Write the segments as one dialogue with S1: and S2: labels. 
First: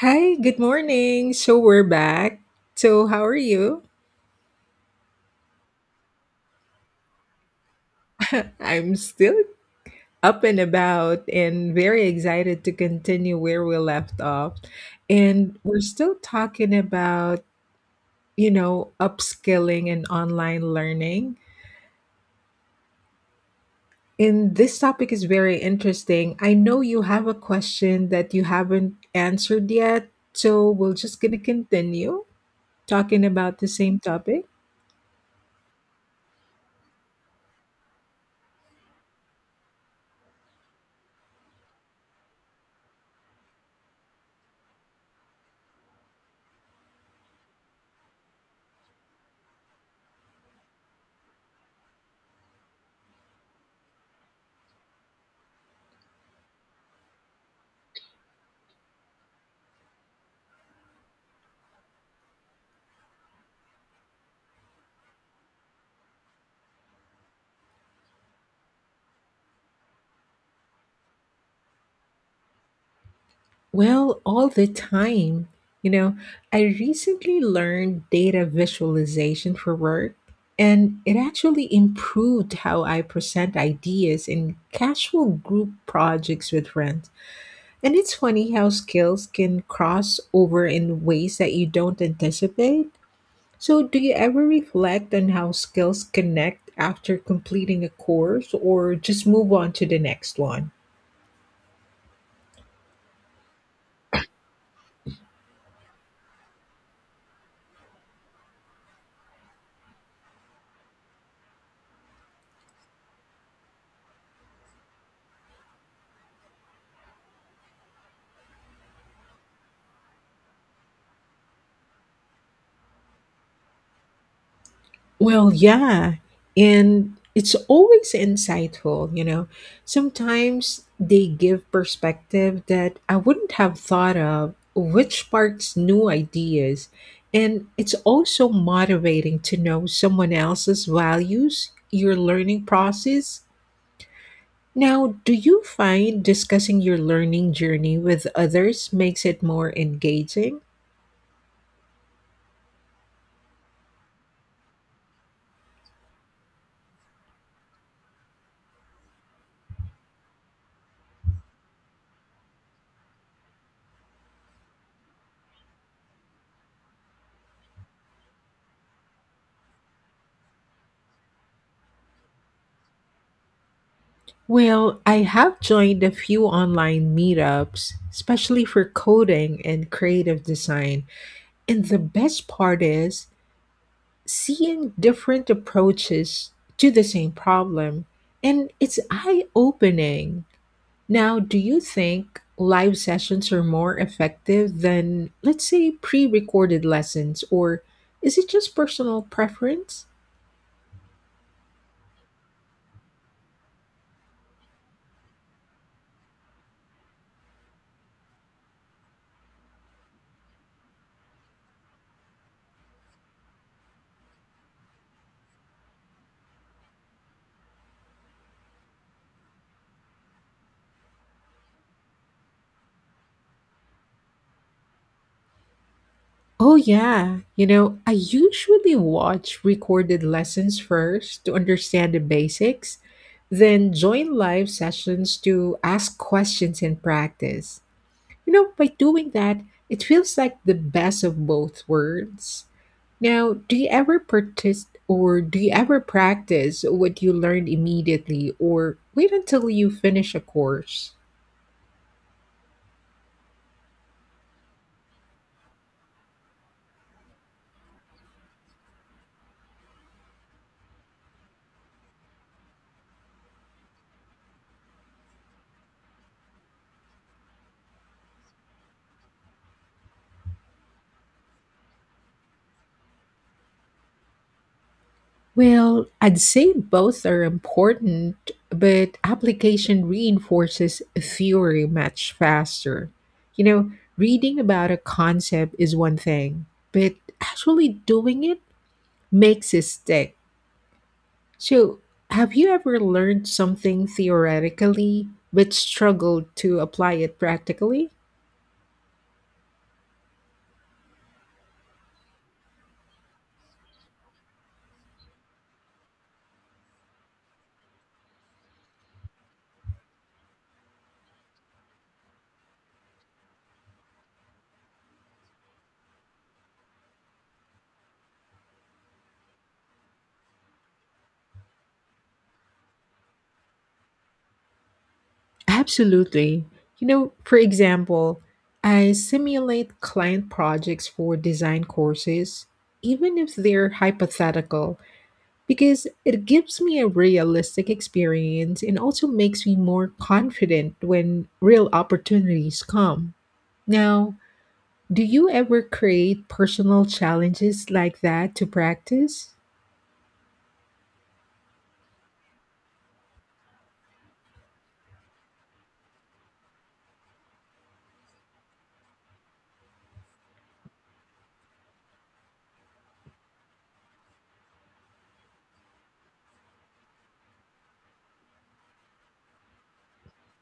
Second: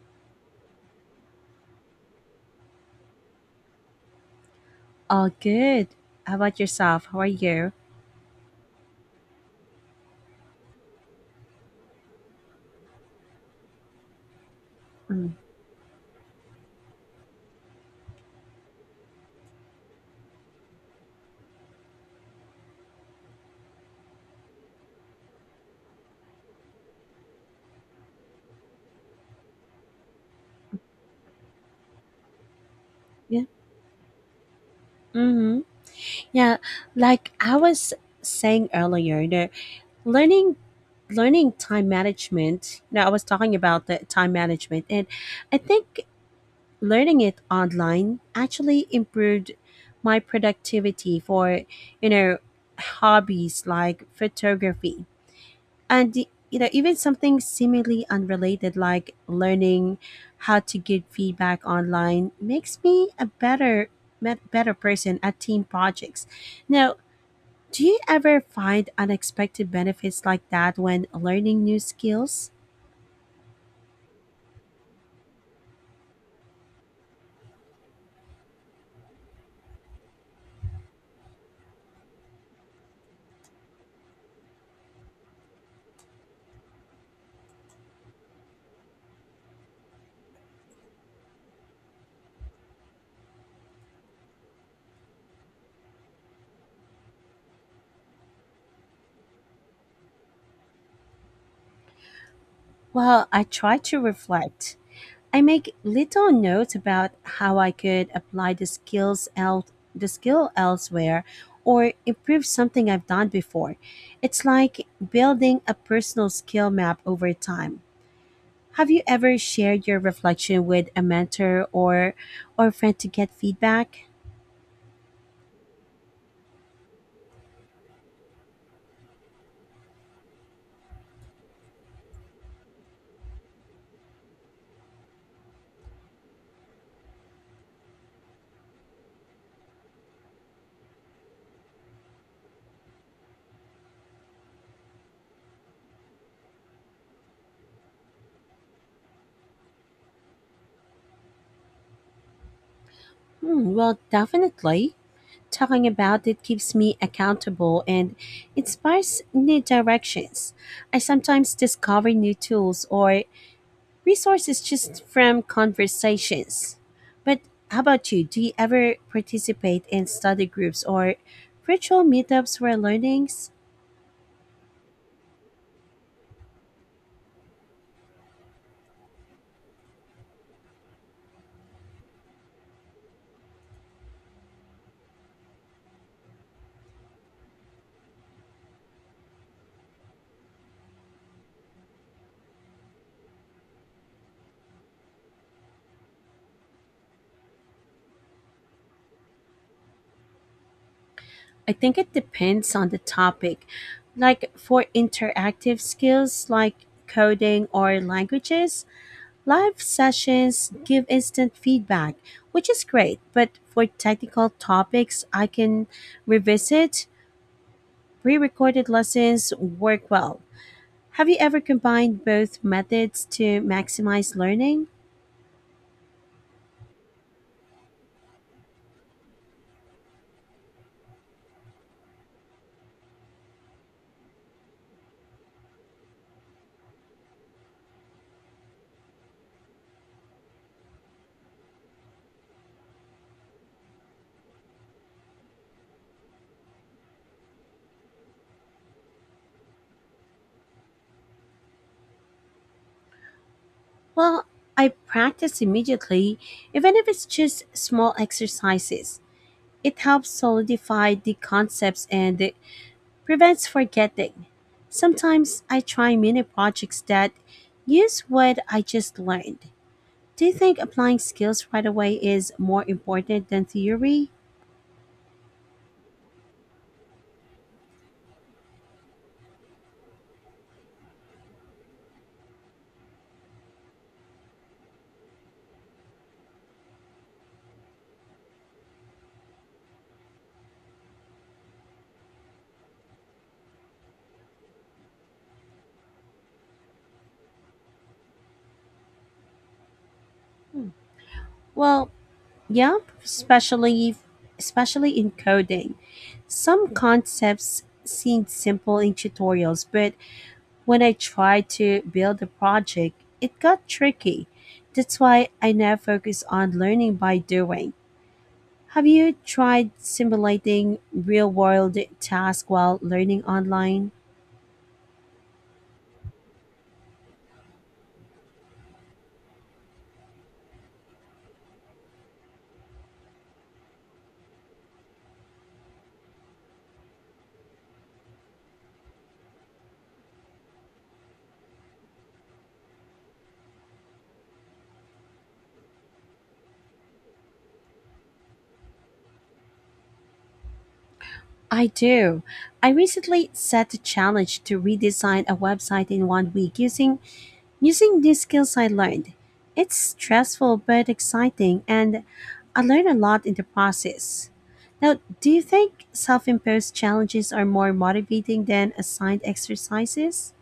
S1: Hi, good morning. So we're back. So, how are you?
S2: Oh, good. How about yourself? How are you?
S1: I'm still up and about and very excited to continue where we left off.
S2: Mm.
S1: And we're still talking about, upskilling and online learning. And this topic is very interesting. I know you have a question that you haven't answered yet. So, we're just going to continue talking
S2: Yeah.
S1: about the same topic?
S2: Mm-hmm. Yeah. Like I was saying earlier, the learning learning time management. Now I was talking about the time management, and I think learning it online actually improved my productivity for you know hobbies like photography and even something seemingly unrelated like learning how to give feedback online makes me a better person at team projects now. Do you ever find unexpected benefits like that when learning new skills?
S1: Well, all the time. You know, I recently learned data visualization for work, and it actually improved how I present ideas in casual group projects with friends. And it's funny how skills can cross over in ways that you don't anticipate. So, do you ever reflect on how skills connect after completing a course or just move on to the next one?
S2: Well, I try to reflect. I make little notes about how I could apply the the skill elsewhere or improve something I've done before. It's like building a personal skill map over time. Have you ever shared your reflection with a mentor or friend to get feedback?
S1: Well, yeah. And it's always insightful, you know. Sometimes they give perspective that I wouldn't have thought of, which sparks new ideas. And it's also motivating to know someone else's values, your learning process. Now, do you find discussing your learning journey with others makes it more engaging?
S2: Hmm, well, definitely. Talking about it keeps me accountable and inspires new directions. I sometimes discover new tools or resources just from conversations. But how about you? Do you ever participate in study groups or virtual meetups where learnings?
S1: Well, I have joined a few online meetups, especially for coding and creative design. And the best part is seeing different approaches to the same problem. And it's eye opening. Now, do you think live sessions are more effective than, let's say, pre recorded lessons, or is it just personal preference?
S2: I think it depends on the topic. Like for interactive skills like coding or languages, live sessions give instant feedback, which is great. But for technical topics, I can revisit. Pre recorded lessons work well. Have you ever combined both methods to maximize learning?
S1: Oh, yeah. You know, I usually watch recorded lessons first to understand the basics, then join live sessions to ask questions and practice. You know, by doing that, it feels like the best of both worlds. Now, do you ever practice or do you ever practice what you learned immediately or wait until you finish a course?
S2: Well, I practice immediately, even if it's just small exercises. It helps solidify the concepts and prevents forgetting. Sometimes I try mini projects that use what I just learned. Do you think applying skills right away is more important than theory?
S1: Well, I'd say both are important, but application reinforces theory much faster. You know, reading about a concept is one thing, but actually doing it makes it stick. So, have you ever learned something theoretically but struggled to apply it practically?
S2: Well, yeah, especially especially in coding. Some concepts seemed simple in tutorials, but when I tried to build a project, it got tricky. That's why I now focus on learning by doing. Have you tried simulating real world tasks while learning online?
S1: Absolutely. You know, for example, I simulate client projects for design courses, even if they're hypothetical, because it gives me a realistic experience and also makes me more confident when real opportunities come. Now, do you ever create personal challenges like that to practice?
S2: I do. I recently set a challenge to redesign a website in 1 week Using these skills I learned. It's stressful but exciting, and I learn a lot in the process. Now, do you think self imposed challenges are more motivating than assigned exercises?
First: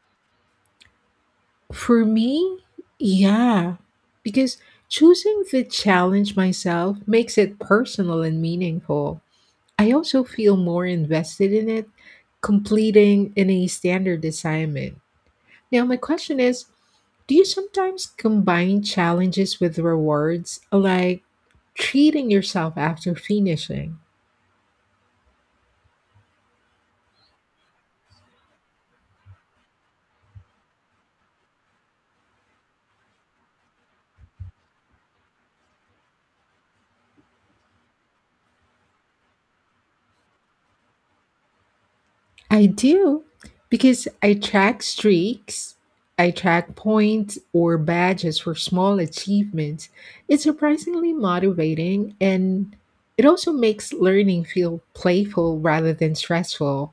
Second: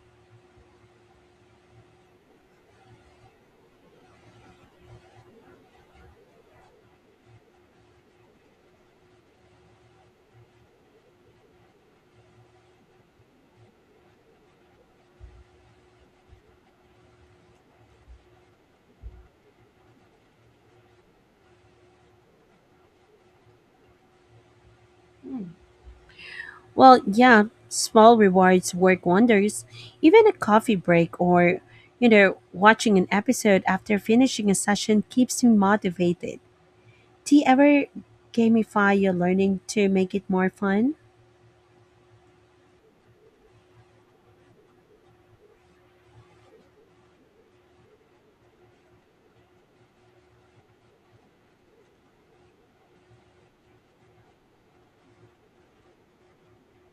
S1: For me, yeah, because choosing to challenge myself makes it personal and meaningful. I also feel more invested in it, completing any standard assignment. Now, my question is, do you sometimes combine challenges with rewards, like treating yourself after finishing?
S2: Well, yeah, small rewards work wonders. Even a coffee break or, watching an episode after finishing a session keeps me motivated. Do you ever gamify your learning to make it more fun?
S1: I do because I track streaks, I track points or badges for small achievements. It's surprisingly motivating and it also makes learning feel playful rather than stressful.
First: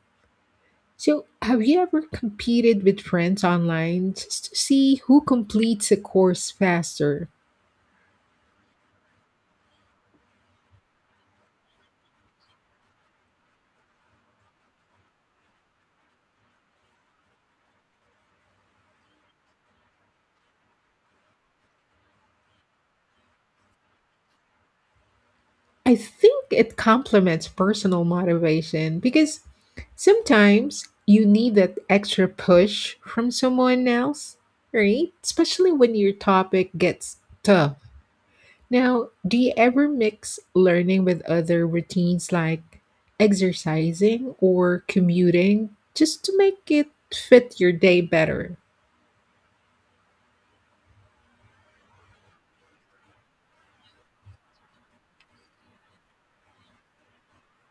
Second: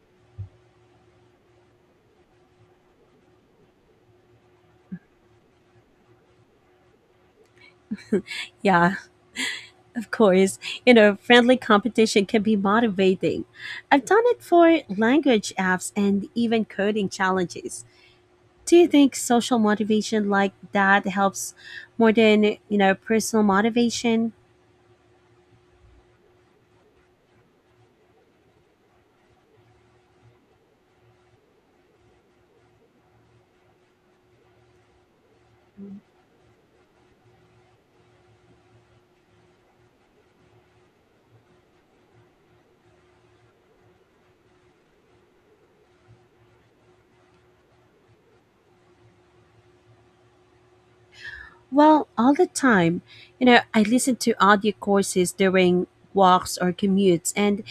S1: So, have you ever competed with friends online just to see who completes a course faster?
S2: Yeah, of course, friendly competition can be motivating. I've done it for language apps and even coding challenges. Do you think social motivation like that helps more than, personal motivation?
S1: I think it complements personal motivation because sometimes you need that extra push from someone else, right? Especially when your topic gets tough. Now, do you ever mix learning with other routines like exercising or commuting just to make it fit your day better?
S2: Well, all the time. You know, I listen to audio courses during walks or commutes and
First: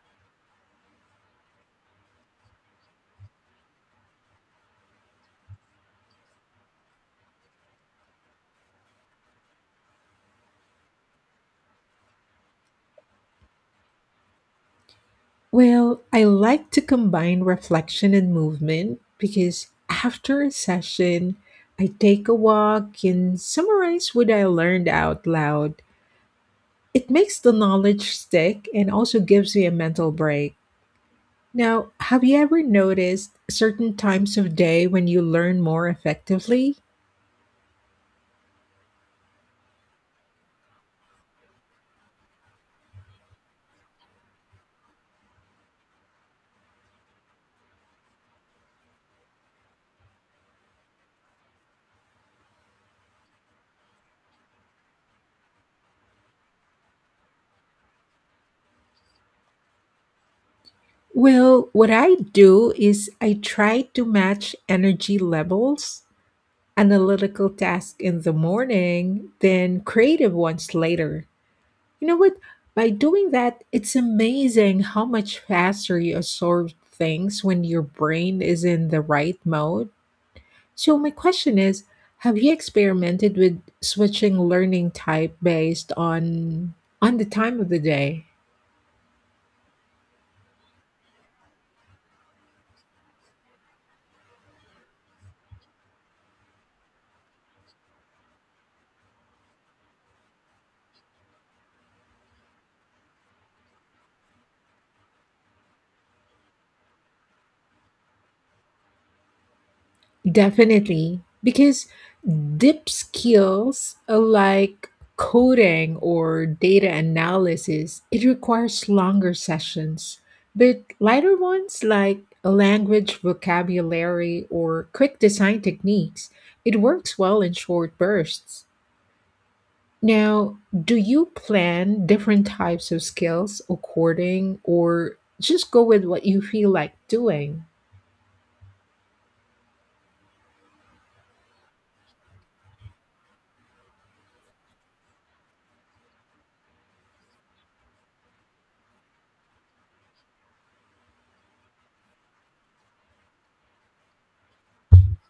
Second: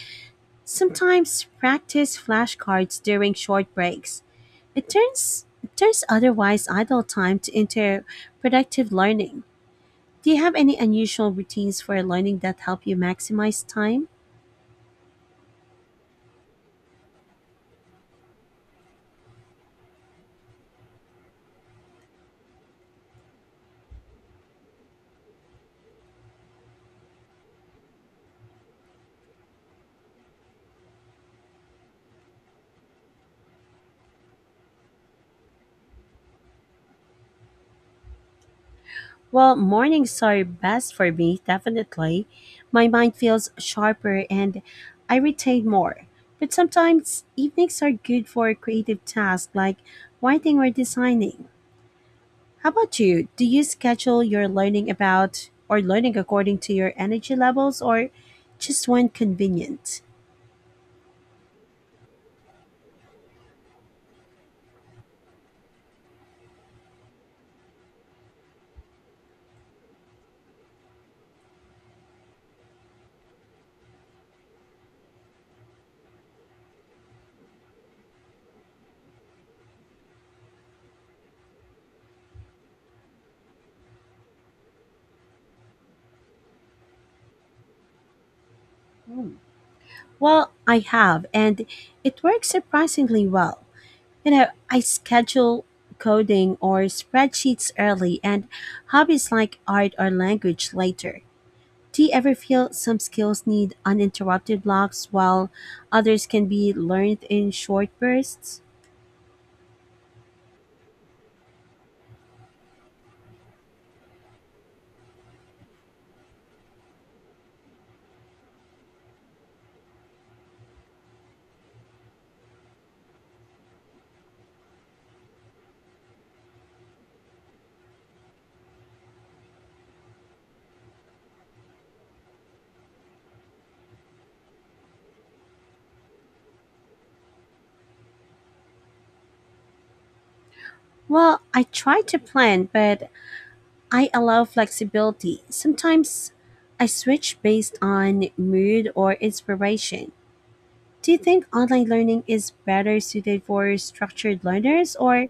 S2: sometimes practice flashcards during short breaks. It turns otherwise idle time to into productive learning. Do you have any unusual routines for learning that help you maximize time?
S1: Well, I like to combine reflection and movement because after a session, I take a walk and summarize what I learned out loud. It makes the knowledge stick and also gives me a mental break. Now, have you ever noticed certain times of day when you learn more effectively?
S2: Well, mornings are best for me, definitely. My mind feels sharper and I retain more. But sometimes evenings are good for creative tasks like writing or designing. How about you? Do you schedule your learning about or learning according to your energy levels or just when convenient?
S1: Well, what I do is I try to match energy levels, analytical tasks in the morning, then creative ones later. You know what? By doing that, it's amazing how much faster you absorb things when your brain is in the right mode. So, my question is, have you experimented with switching learning type based on the time of the day?
S2: Well, I have, and it works surprisingly well. You know, I schedule coding or spreadsheets early and hobbies like art or language later. Do you ever feel some skills need uninterrupted blocks while others can be learned in short bursts?
S1: Definitely, because deep skills like coding or data analysis, it requires longer sessions. But lighter ones like a language vocabulary or quick design techniques, it works well in short bursts. Now, do you plan different types of skills according or just go with what you feel like doing?
S2: Well, I try to plan, but I allow flexibility. Sometimes I switch based on mood or inspiration. Do you think online learning is better suited for structured learners, or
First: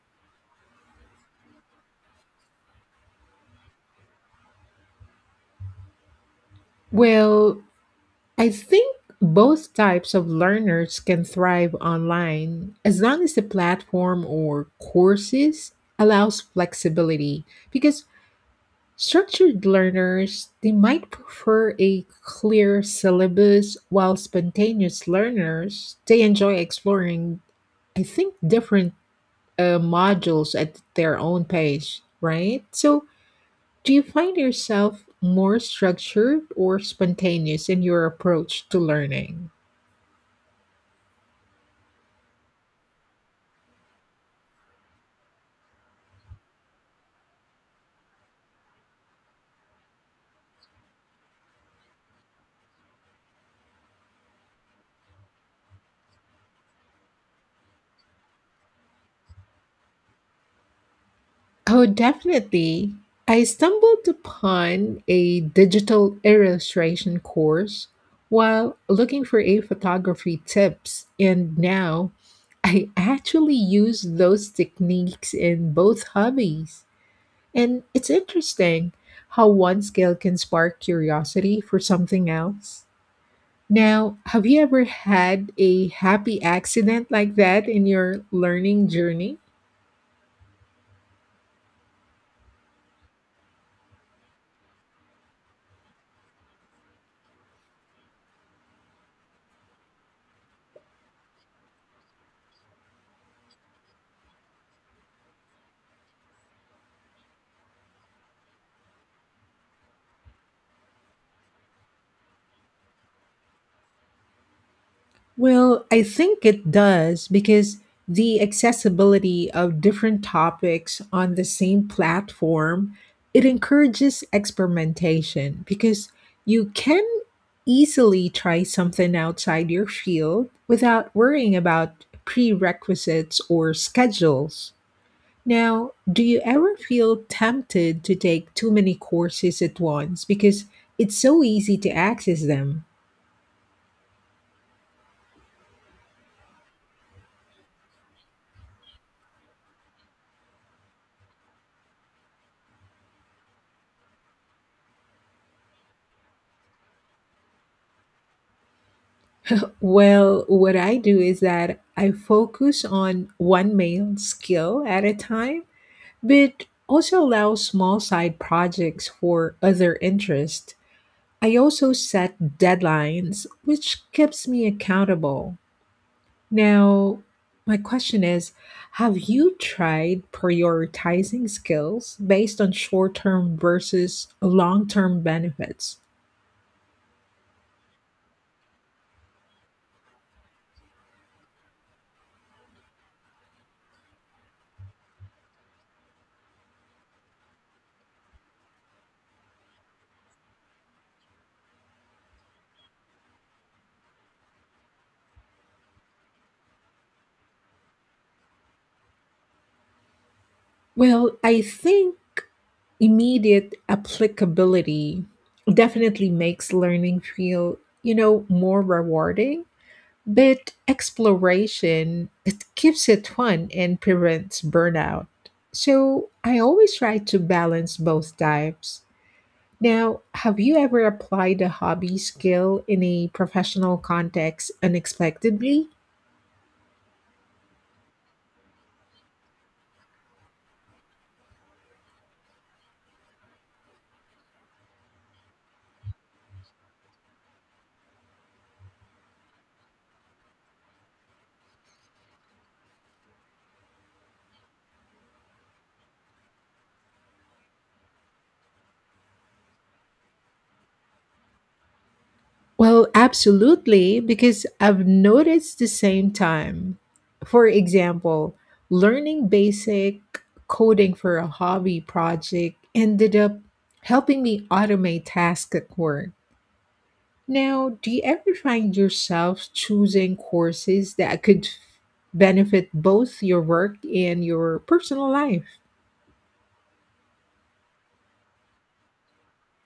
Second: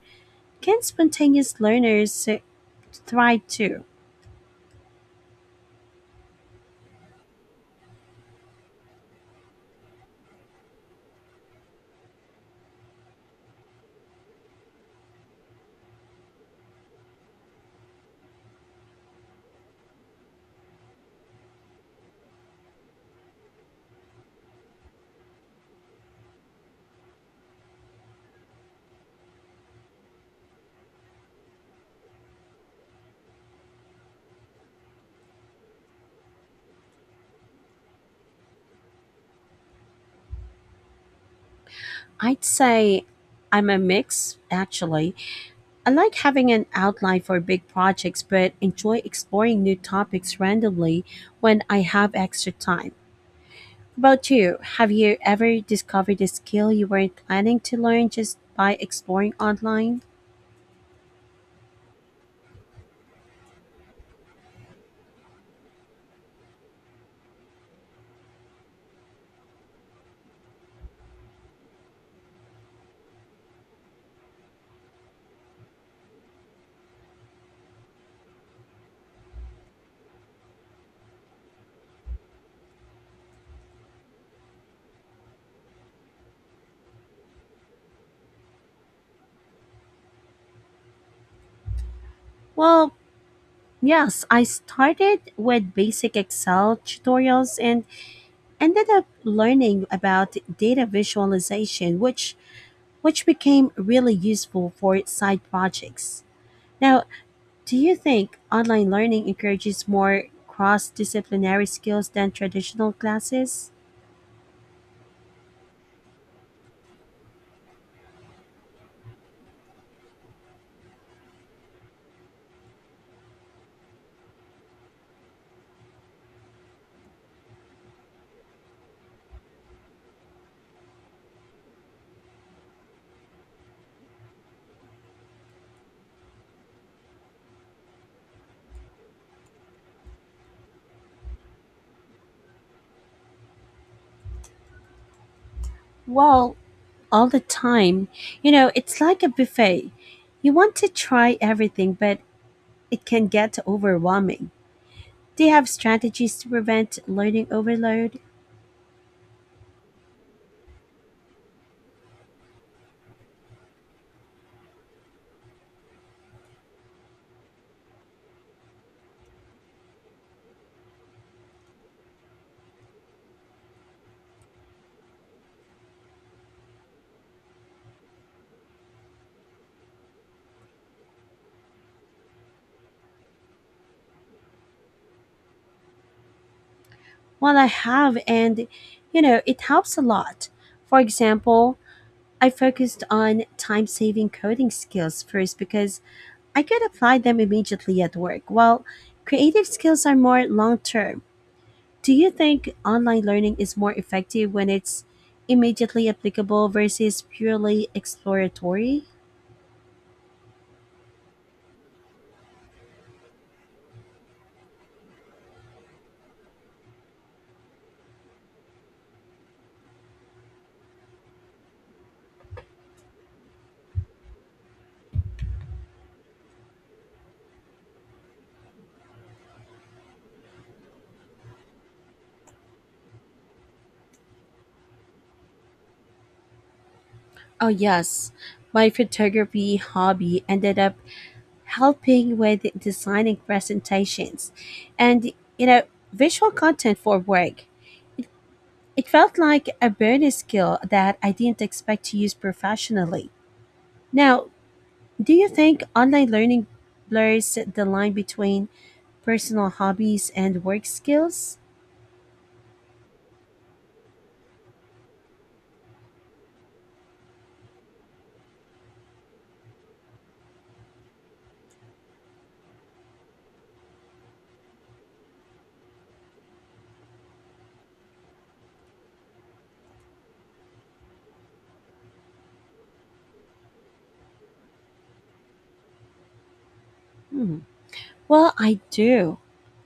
S2: can spontaneous learners thrive too?
S1: Well, I think both types of learners can thrive online as long as the platform or courses allows flexibility because structured learners they might prefer a clear syllabus while spontaneous learners they enjoy exploring I think different modules at their own pace, right? So do you find yourself more structured or spontaneous in your approach to learning?
S2: I'd say I'm a mix, actually. I like having an outline for big projects, but enjoy exploring new topics randomly when I have extra time. About you, have you ever discovered a skill you weren't planning to learn just by exploring online?
S1: Oh, definitely. I stumbled upon a digital illustration course while looking for a photography tips, and now I actually use those techniques in both hobbies. And it's interesting how one skill can spark curiosity for something else. Now, have you ever had a happy accident like that in your learning journey?
S2: Well, yes, I started with basic Excel tutorials and ended up learning about data visualization, which became really useful for its side projects. Now, do you think online learning encourages more cross disciplinary skills than traditional classes?
S1: Well, I think it does because the accessibility of different topics on the same platform, it encourages experimentation because you can easily try something outside your field without worrying about prerequisites or schedules. Now, do you ever feel tempted to take too many courses at once because it's so easy to access them?
S2: Well, all the time. You know, it's like a buffet. You want to try everything, but it can get overwhelming. Do you have strategies to prevent learning overload?
S1: Well, what I do is that I focus on one main skill at a time, but also allow small side projects for other interests. I also set deadlines, which keeps me accountable. Now, my question is, have you tried prioritizing skills based on short term versus long term benefits?
S2: Well, I have, and you know, it helps a lot. For example, I focused on time saving coding skills first because I could apply them immediately at work, while creative skills are more long term. Do you think online learning is more effective when it's immediately applicable versus purely exploratory?
S1: Well, I think immediate applicability definitely makes learning feel, you know, more rewarding. But exploration, it keeps it fun and prevents burnout. So I always try to balance both types. Now, have you ever applied a hobby skill in a professional context unexpectedly?
S2: Oh, yes. My photography hobby ended up helping with designing presentations and, you know, visual content for work. It felt like a bonus skill that I didn't expect to use professionally. Now, do you think online learning blurs the line between personal hobbies and work skills?
S1: Well, absolutely, because I've noticed the same time. For example, learning basic coding for a hobby project ended up helping me automate tasks at work. Now, do you ever find yourself choosing courses that could benefit both your work and your personal life?
S2: Hmm. Well,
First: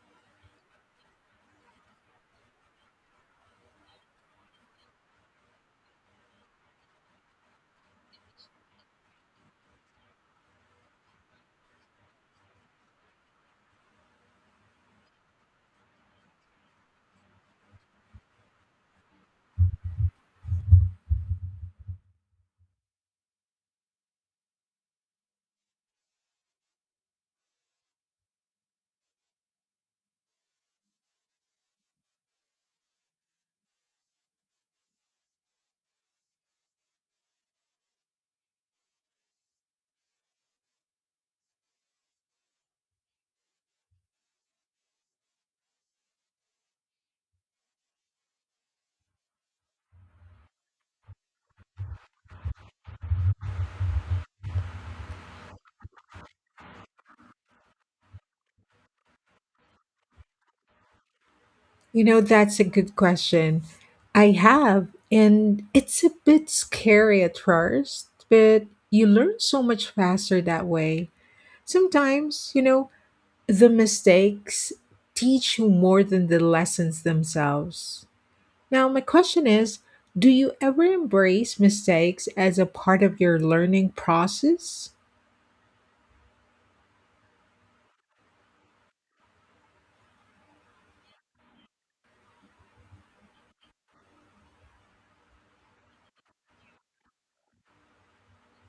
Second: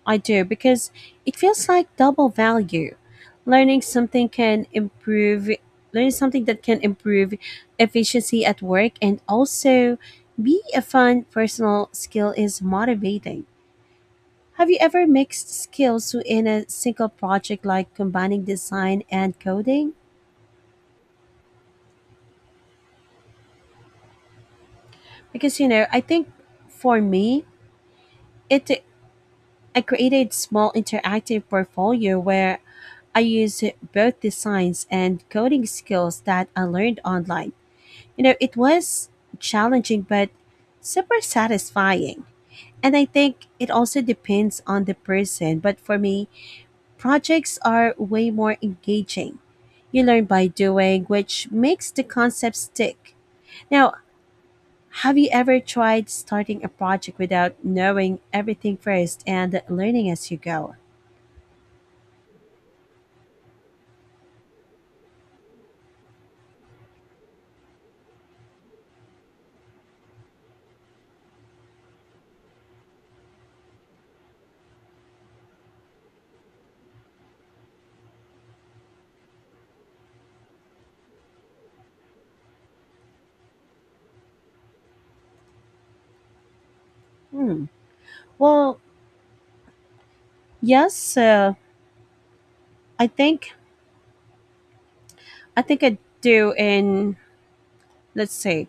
S2: I do because it feels like double value. Learning something can improve Learning something that can improve efficiency at work and also be a fun personal skill is motivating. Have you ever mixed skills in a single project like combining design and coding? Because, you know, I think for me, it I created small interactive portfolio where I used both designs and coding skills that I learned online. You know, it was challenging but super satisfying. And I think it also depends on the person, but for me, projects are way more engaging. You learn by doing, which makes the concept stick. Now, have you ever tried starting a project without knowing everything first and learning as you go?
S1: You know, that's a good question. I have, and it's a bit scary at first, but you learn so much faster that way. Sometimes, you know, the mistakes teach you more than the lessons themselves. Now, my question is, do you ever embrace mistakes as a part of your learning process?
S2: Hmm. Well, yes. I think I do. In Let's say,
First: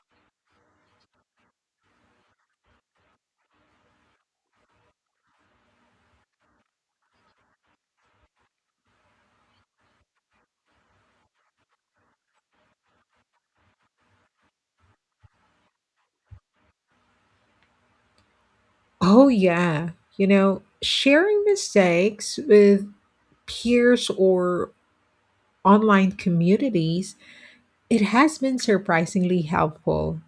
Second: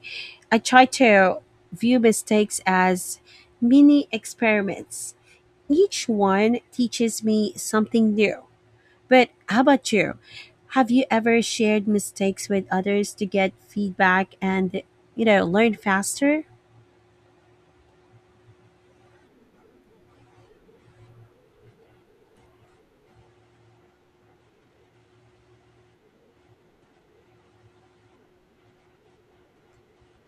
S2: I try to view mistakes as mini experiments. Each one teaches me something new. But how about you? Have you ever shared mistakes with others to get feedback and you know learn faster?
S1: Oh, yeah. You know, sharing mistakes with peers or online communities, it has been surprisingly helpful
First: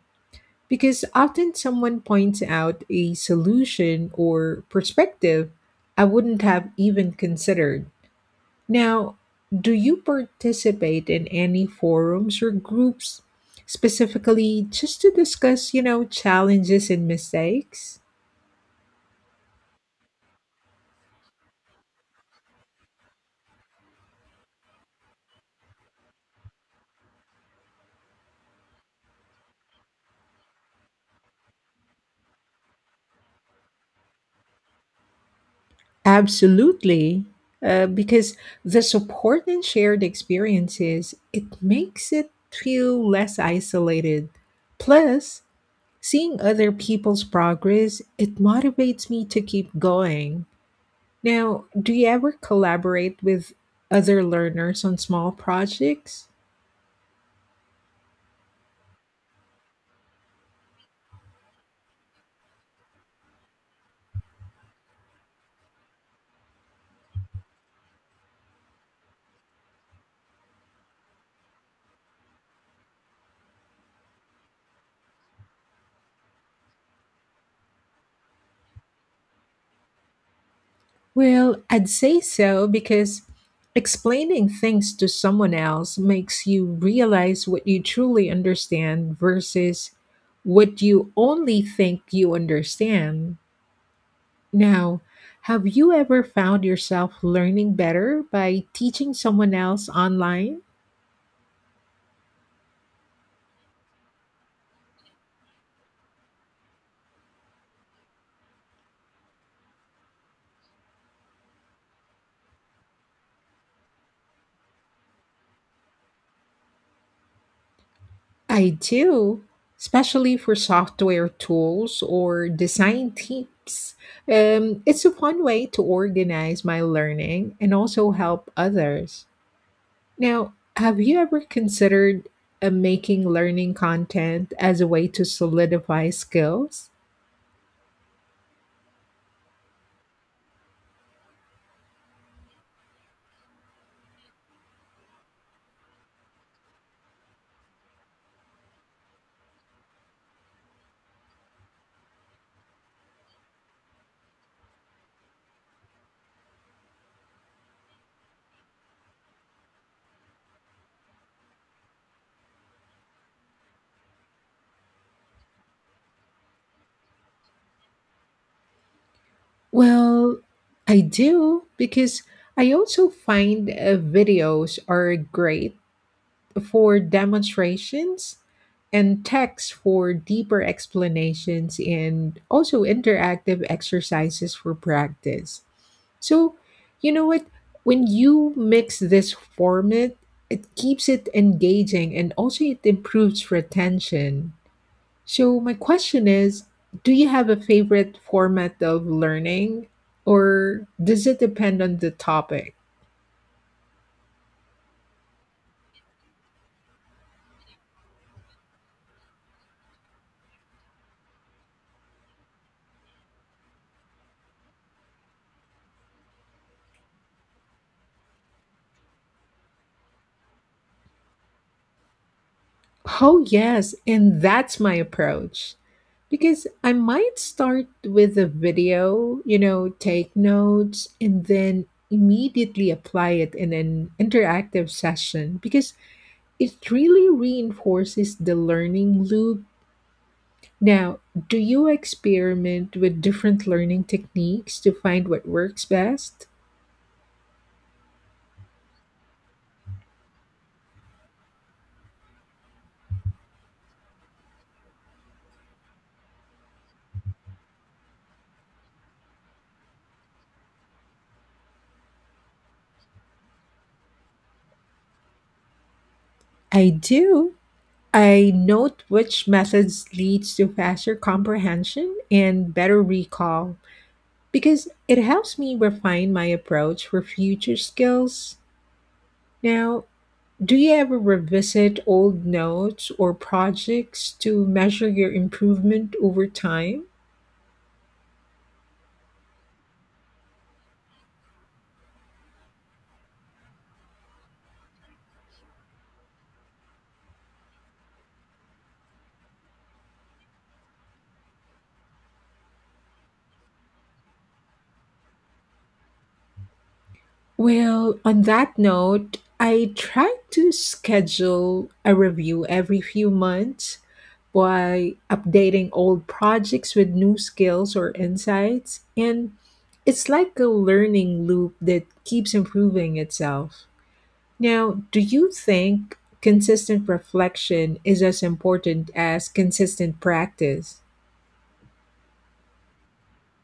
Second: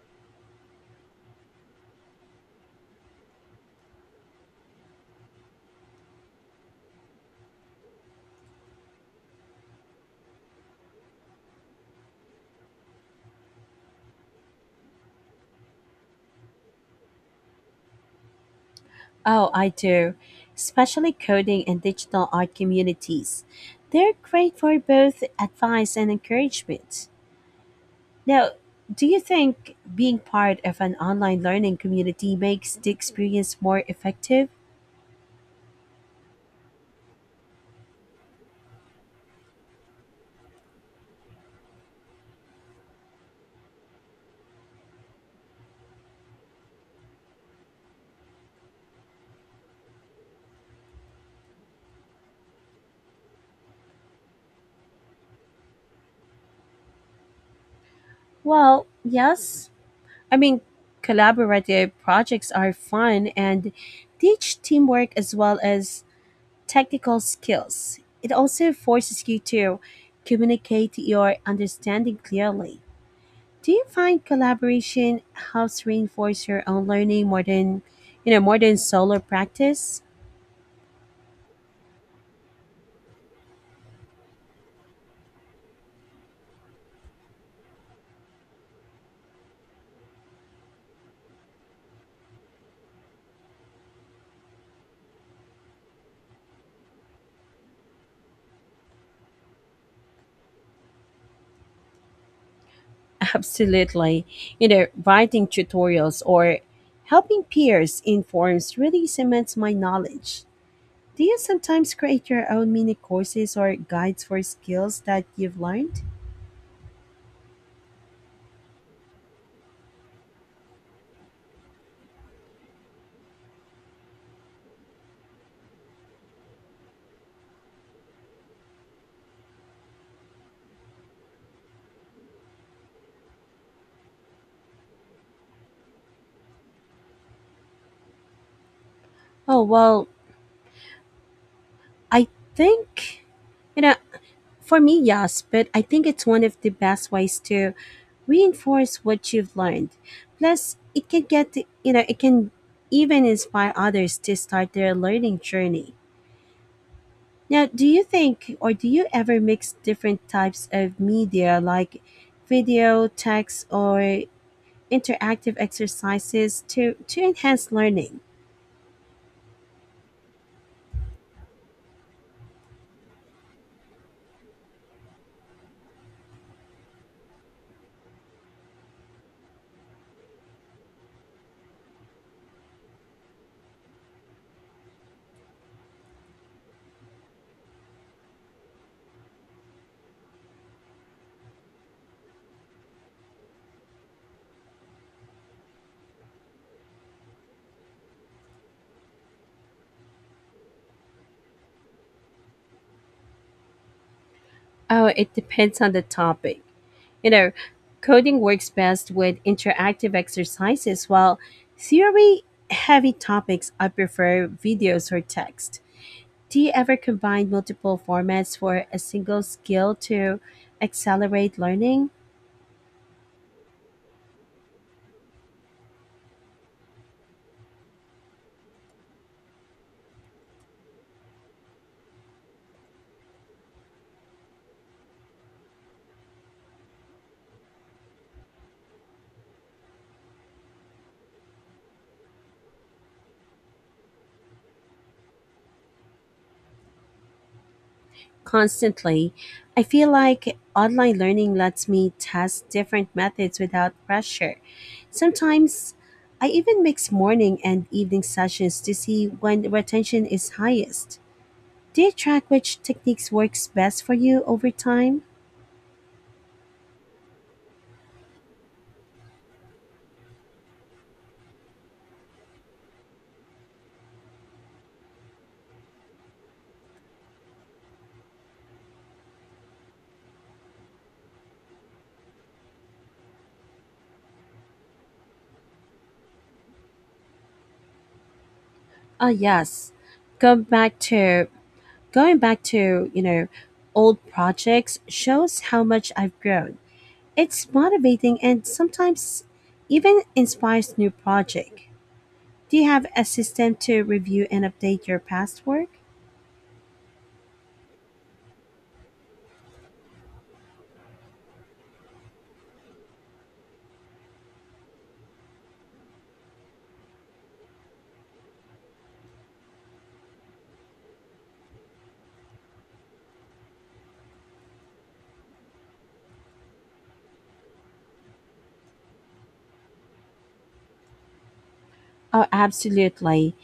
S1: because often someone points out a solution or perspective I wouldn't have even considered. Now, do you participate in any forums or groups specifically just to discuss, you know, challenges and mistakes?
S2: Oh, I do, especially coding and digital art communities. They're great for both advice and encouragement. Now, do you think being part of an online learning community makes the experience more effective?
S1: Absolutely. Because the support and shared experiences, it makes it feel less isolated. Plus, seeing other people's progress, it motivates me to keep going. Now, do you ever collaborate with other learners on small projects?
S2: Well, yes. I mean, collaborative projects are fun and teach teamwork as well as technical skills. It also forces you to communicate your understanding clearly. Do you find collaboration helps reinforce your own learning more than, solo practice?
S1: Well, I'd say so because explaining things to someone else makes you realize what you truly understand versus what you only think you understand. Now, have you ever found yourself learning better by teaching someone else online?
S2: Absolutely. You know, writing tutorials or helping peers in forums really cements my knowledge. Do you sometimes create your own mini courses or guides for skills that you've learned?
S1: I do, especially for software tools or design tips. It's a fun way to organize my learning and also help others. Now, have you ever considered making learning content as a way to solidify skills?
S2: Oh, well, I think, you know, for me, yes, but I think it's one of the best ways to reinforce what you've learned. Plus, it can get, you know, it can even inspire others to start their learning journey. Now, do you ever mix different types of media like video, text, or interactive exercises to enhance learning?
S1: Well, I do because I also find videos are great for demonstrations and text for deeper explanations and also interactive exercises for practice. So, you know what? When you mix this format, it keeps it engaging and also it improves retention. So, my question is, do you have a favorite format of learning or does it depend on the topic?
S2: Oh, it depends on the topic. You know, coding works best with interactive exercises, while theory heavy topics I prefer videos or text. Do you ever combine multiple formats for a single skill to accelerate learning?
S1: Oh, yes, and that's my approach. Because I might start with a video, you know, take notes, and then immediately apply it in an interactive session because it really reinforces the learning loop. Now, do you experiment with different learning techniques to find what works best?
S2: Constantly. I feel like online learning lets me test different methods without pressure. Sometimes I even mix morning and evening sessions to see when retention is highest. Do you track which techniques works best for you over time?
S1: I do. I note which methods leads to faster comprehension and better recall because it helps me refine my approach for future skills. Now, do you ever revisit old notes or projects to measure your improvement over time?
S2: Ah, yes. Go back to Going back to, old projects shows how much I've grown. It's motivating and sometimes even inspires new project. Do you have a system to review and update your past work?
S1: Well, on that note, I try to schedule a review every few months by updating old projects with new skills or insights, and it's like a learning loop that keeps improving itself. Now, do you think consistent reflection is as important as consistent practice?
S2: Oh, absolutely.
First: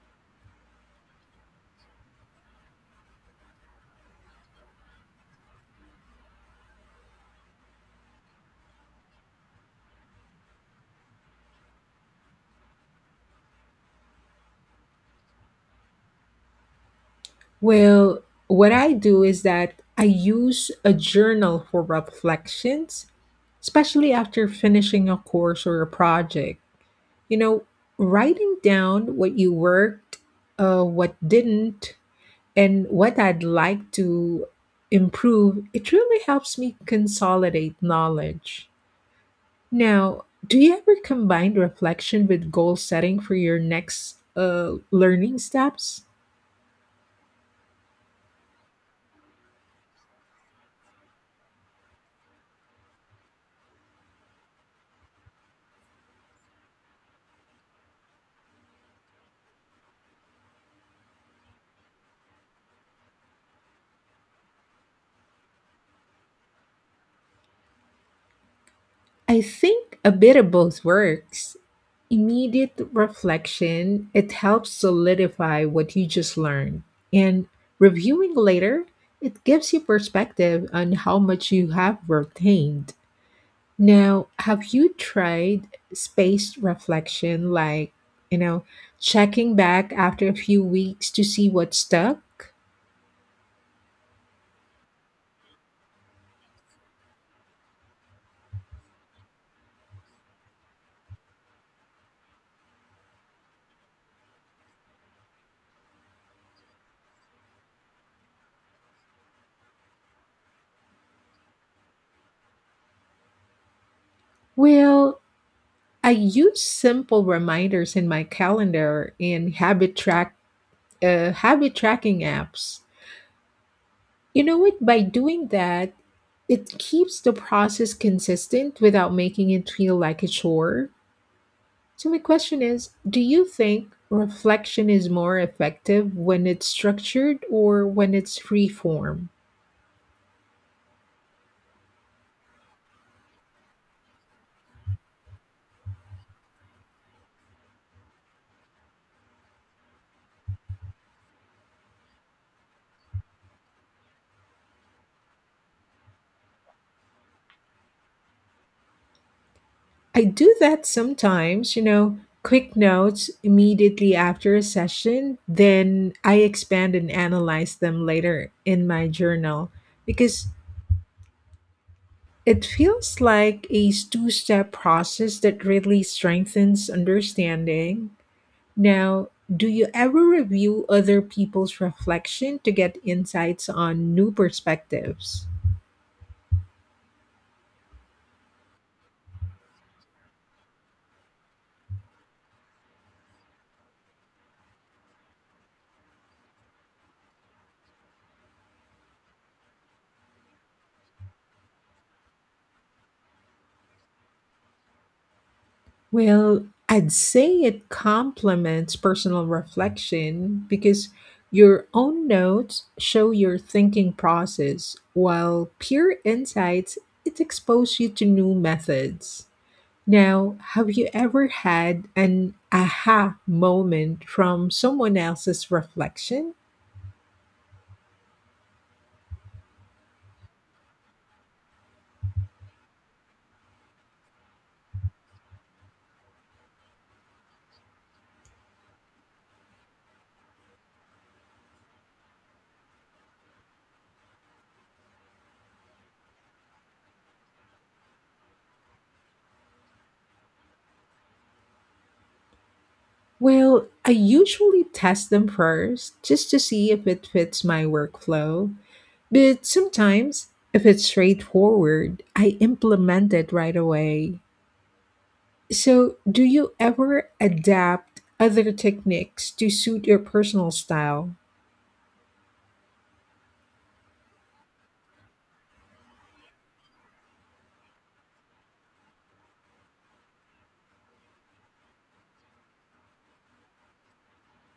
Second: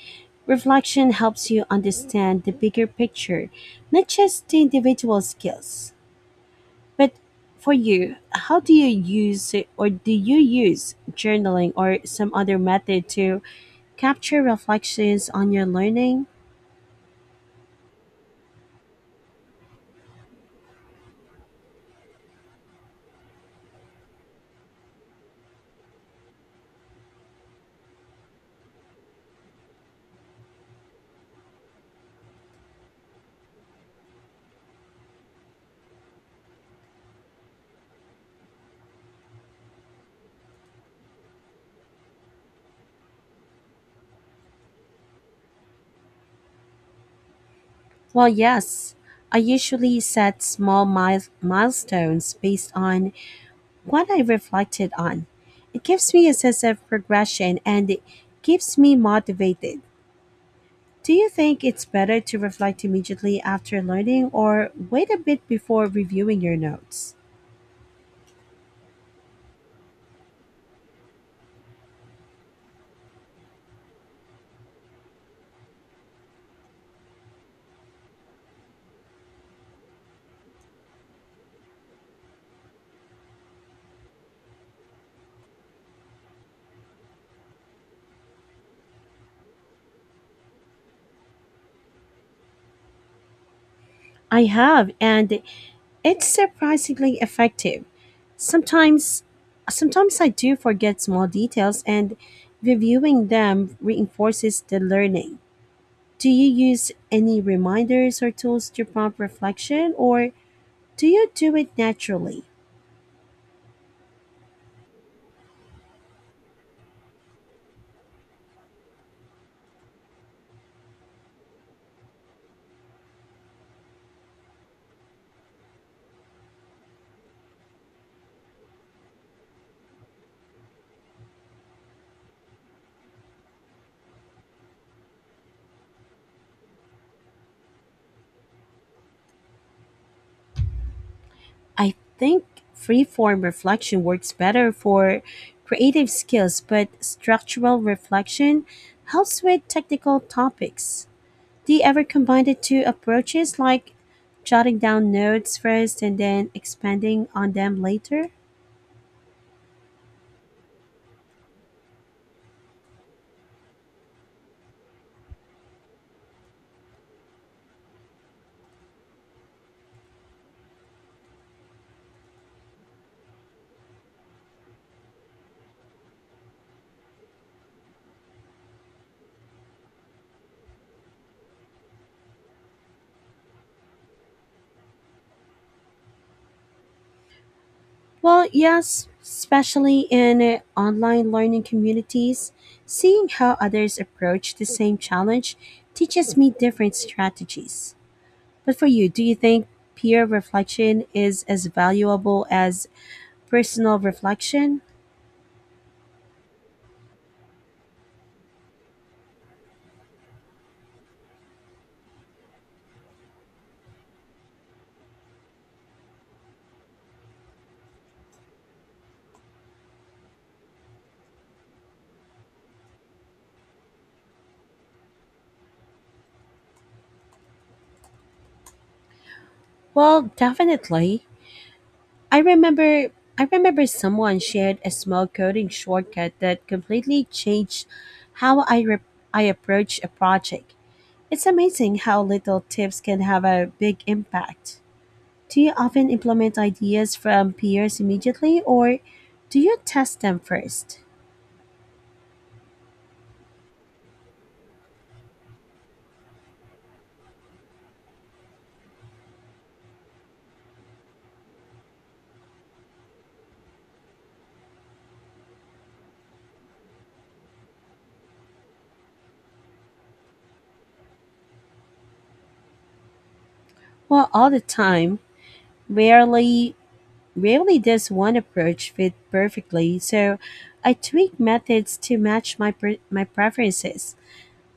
S2: Reflection helps you understand the bigger picture, not just the individual skills. But for you, how do you use or do you use journaling or some other method to capture reflections on your learning?
S1: Well, what I do is that I use a journal for reflections, especially after finishing a course or a project. You know, writing down what you worked, what didn't, and what I'd like to improve, it really helps me consolidate knowledge. Now, do you ever combine reflection with goal setting for your next learning steps?
S2: Well, yes. I usually set milestones based on what I reflected on. It gives me a sense of progression and it keeps me motivated. Do you think it's better to reflect immediately after learning or wait a bit before reviewing your notes?
S1: I think a bit of both works. Immediate reflection, it helps solidify what you just learned. And reviewing later, it gives you perspective on how much you have retained. Now, have you tried spaced reflection, like, you know, checking back after a few weeks to see what stuck?
S2: I have, and it's surprisingly effective. Sometimes sometimes I do forget small details and reviewing them reinforces the learning. Do you use any reminders or tools to prompt reflection, or do you do it naturally?
S1: Well, I use simple reminders in my calendar and habit tracking apps. You know what? By doing that, it keeps the process consistent without making it feel like a chore. So my question is, do you think reflection is more effective when it's structured or when it's free form?
S2: I think free-form reflection works better for creative skills, but structural reflection helps with technical topics. Do you ever combine the two approaches, like jotting down notes first and then expanding on them later?
S1: I do that sometimes, you know, quick notes immediately after a session, then I expand and analyze them later in my journal because it feels like a two step process that really strengthens understanding. Now, do you ever review other people's reflection to get insights on new perspectives?
S2: Well, yes, especially in online learning communities, seeing how others approach the same challenge teaches me different strategies. But for you, do you think peer reflection is as valuable as personal reflection?
S1: Well, I'd say it complements personal reflection because your own notes show your thinking process, while peer insights it exposes you to new methods. Now, have you ever had an aha moment from someone else's reflection?
S2: Well, definitely. I remember I remember someone shared a small coding shortcut that completely changed how I re- I approach a project. It's amazing how little tips can have a big impact. Do you often implement ideas from peers immediately or do you test them first?
S1: Well, I usually test them first just to see if it fits my workflow. But sometimes, if it's straightforward, I implement it right away. So, do you ever adapt other techniques to suit your personal style?
S2: Well, all the time. Rarely rarely does one approach fit perfectly, so I tweak methods to match my preferences.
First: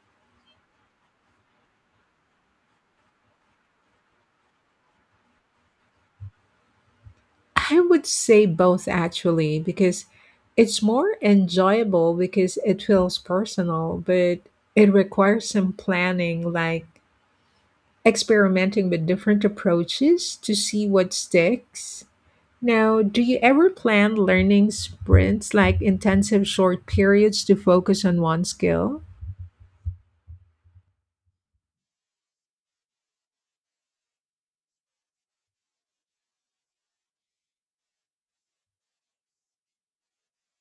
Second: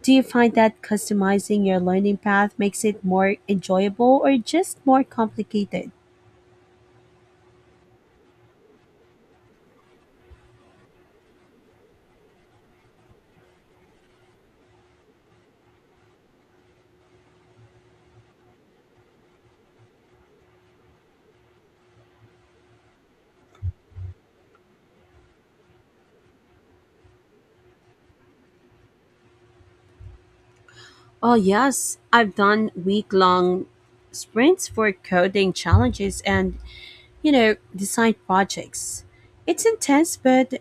S2: Do you find that customizing your learning path makes it more enjoyable or just more complicated?
S1: I would say both actually, because it's more enjoyable because it feels personal, but it requires some planning, like experimenting with different approaches to see what sticks. Now, do you ever plan learning sprints like intensive short periods to focus on one skill?
S2: Oh, yes. I've done week long sprints for coding challenges and, design projects. It's intense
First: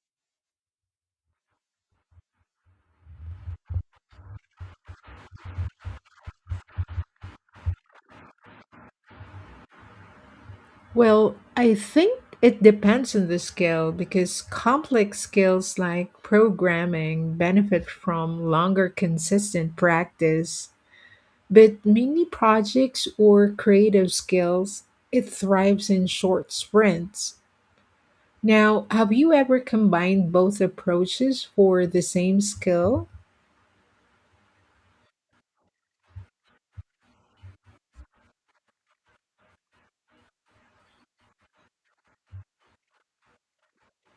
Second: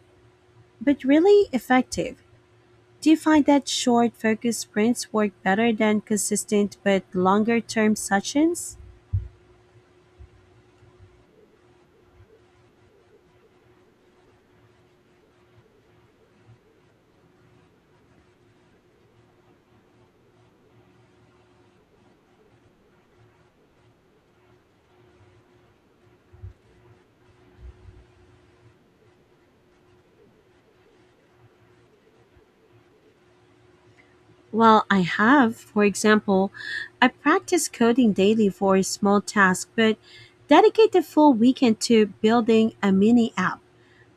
S2: but really effective. Do you find that short focus sprints work better than consistent but longer term sessions?
S1: Well, I think it depends on the skill because complex skills like programming benefit from longer consistent practice. But mini projects or creative skills, it thrives in short sprints. Now, have you ever combined both approaches for the same skill?
S2: Well, I have. For example, I practice coding daily for a small task, but dedicate the full weekend to building a mini app.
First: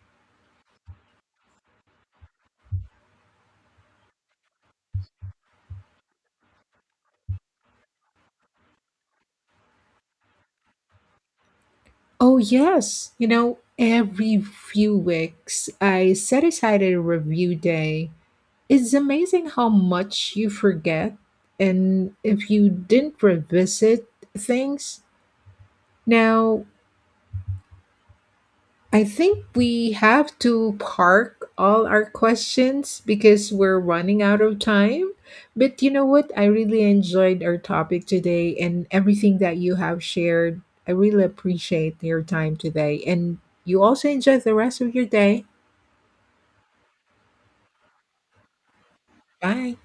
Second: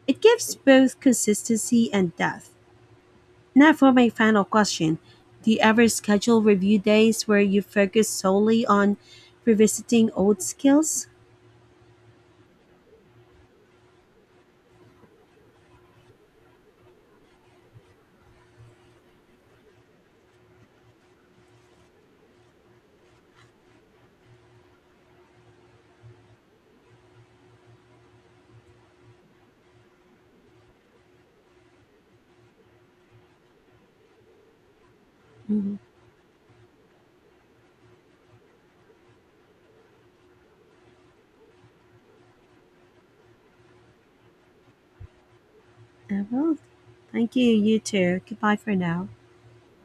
S2: It gives both consistency and depth. Now for my final question. Do you ever schedule review days where you focus solely on revisiting old skills?
S1: Oh, yes. You know, every few weeks I set aside a review day. It's amazing how much you forget. And if you didn't revisit things, now I think we have to park all our questions because we're running out of time.
S2: Mhm.
S1: But you know what? I really enjoyed our topic today and everything that you have shared. I really appreciate your time today. And you also enjoy the rest of your day.
S2: I will. Thank you, you too. Goodbye for now.
S1: Bye.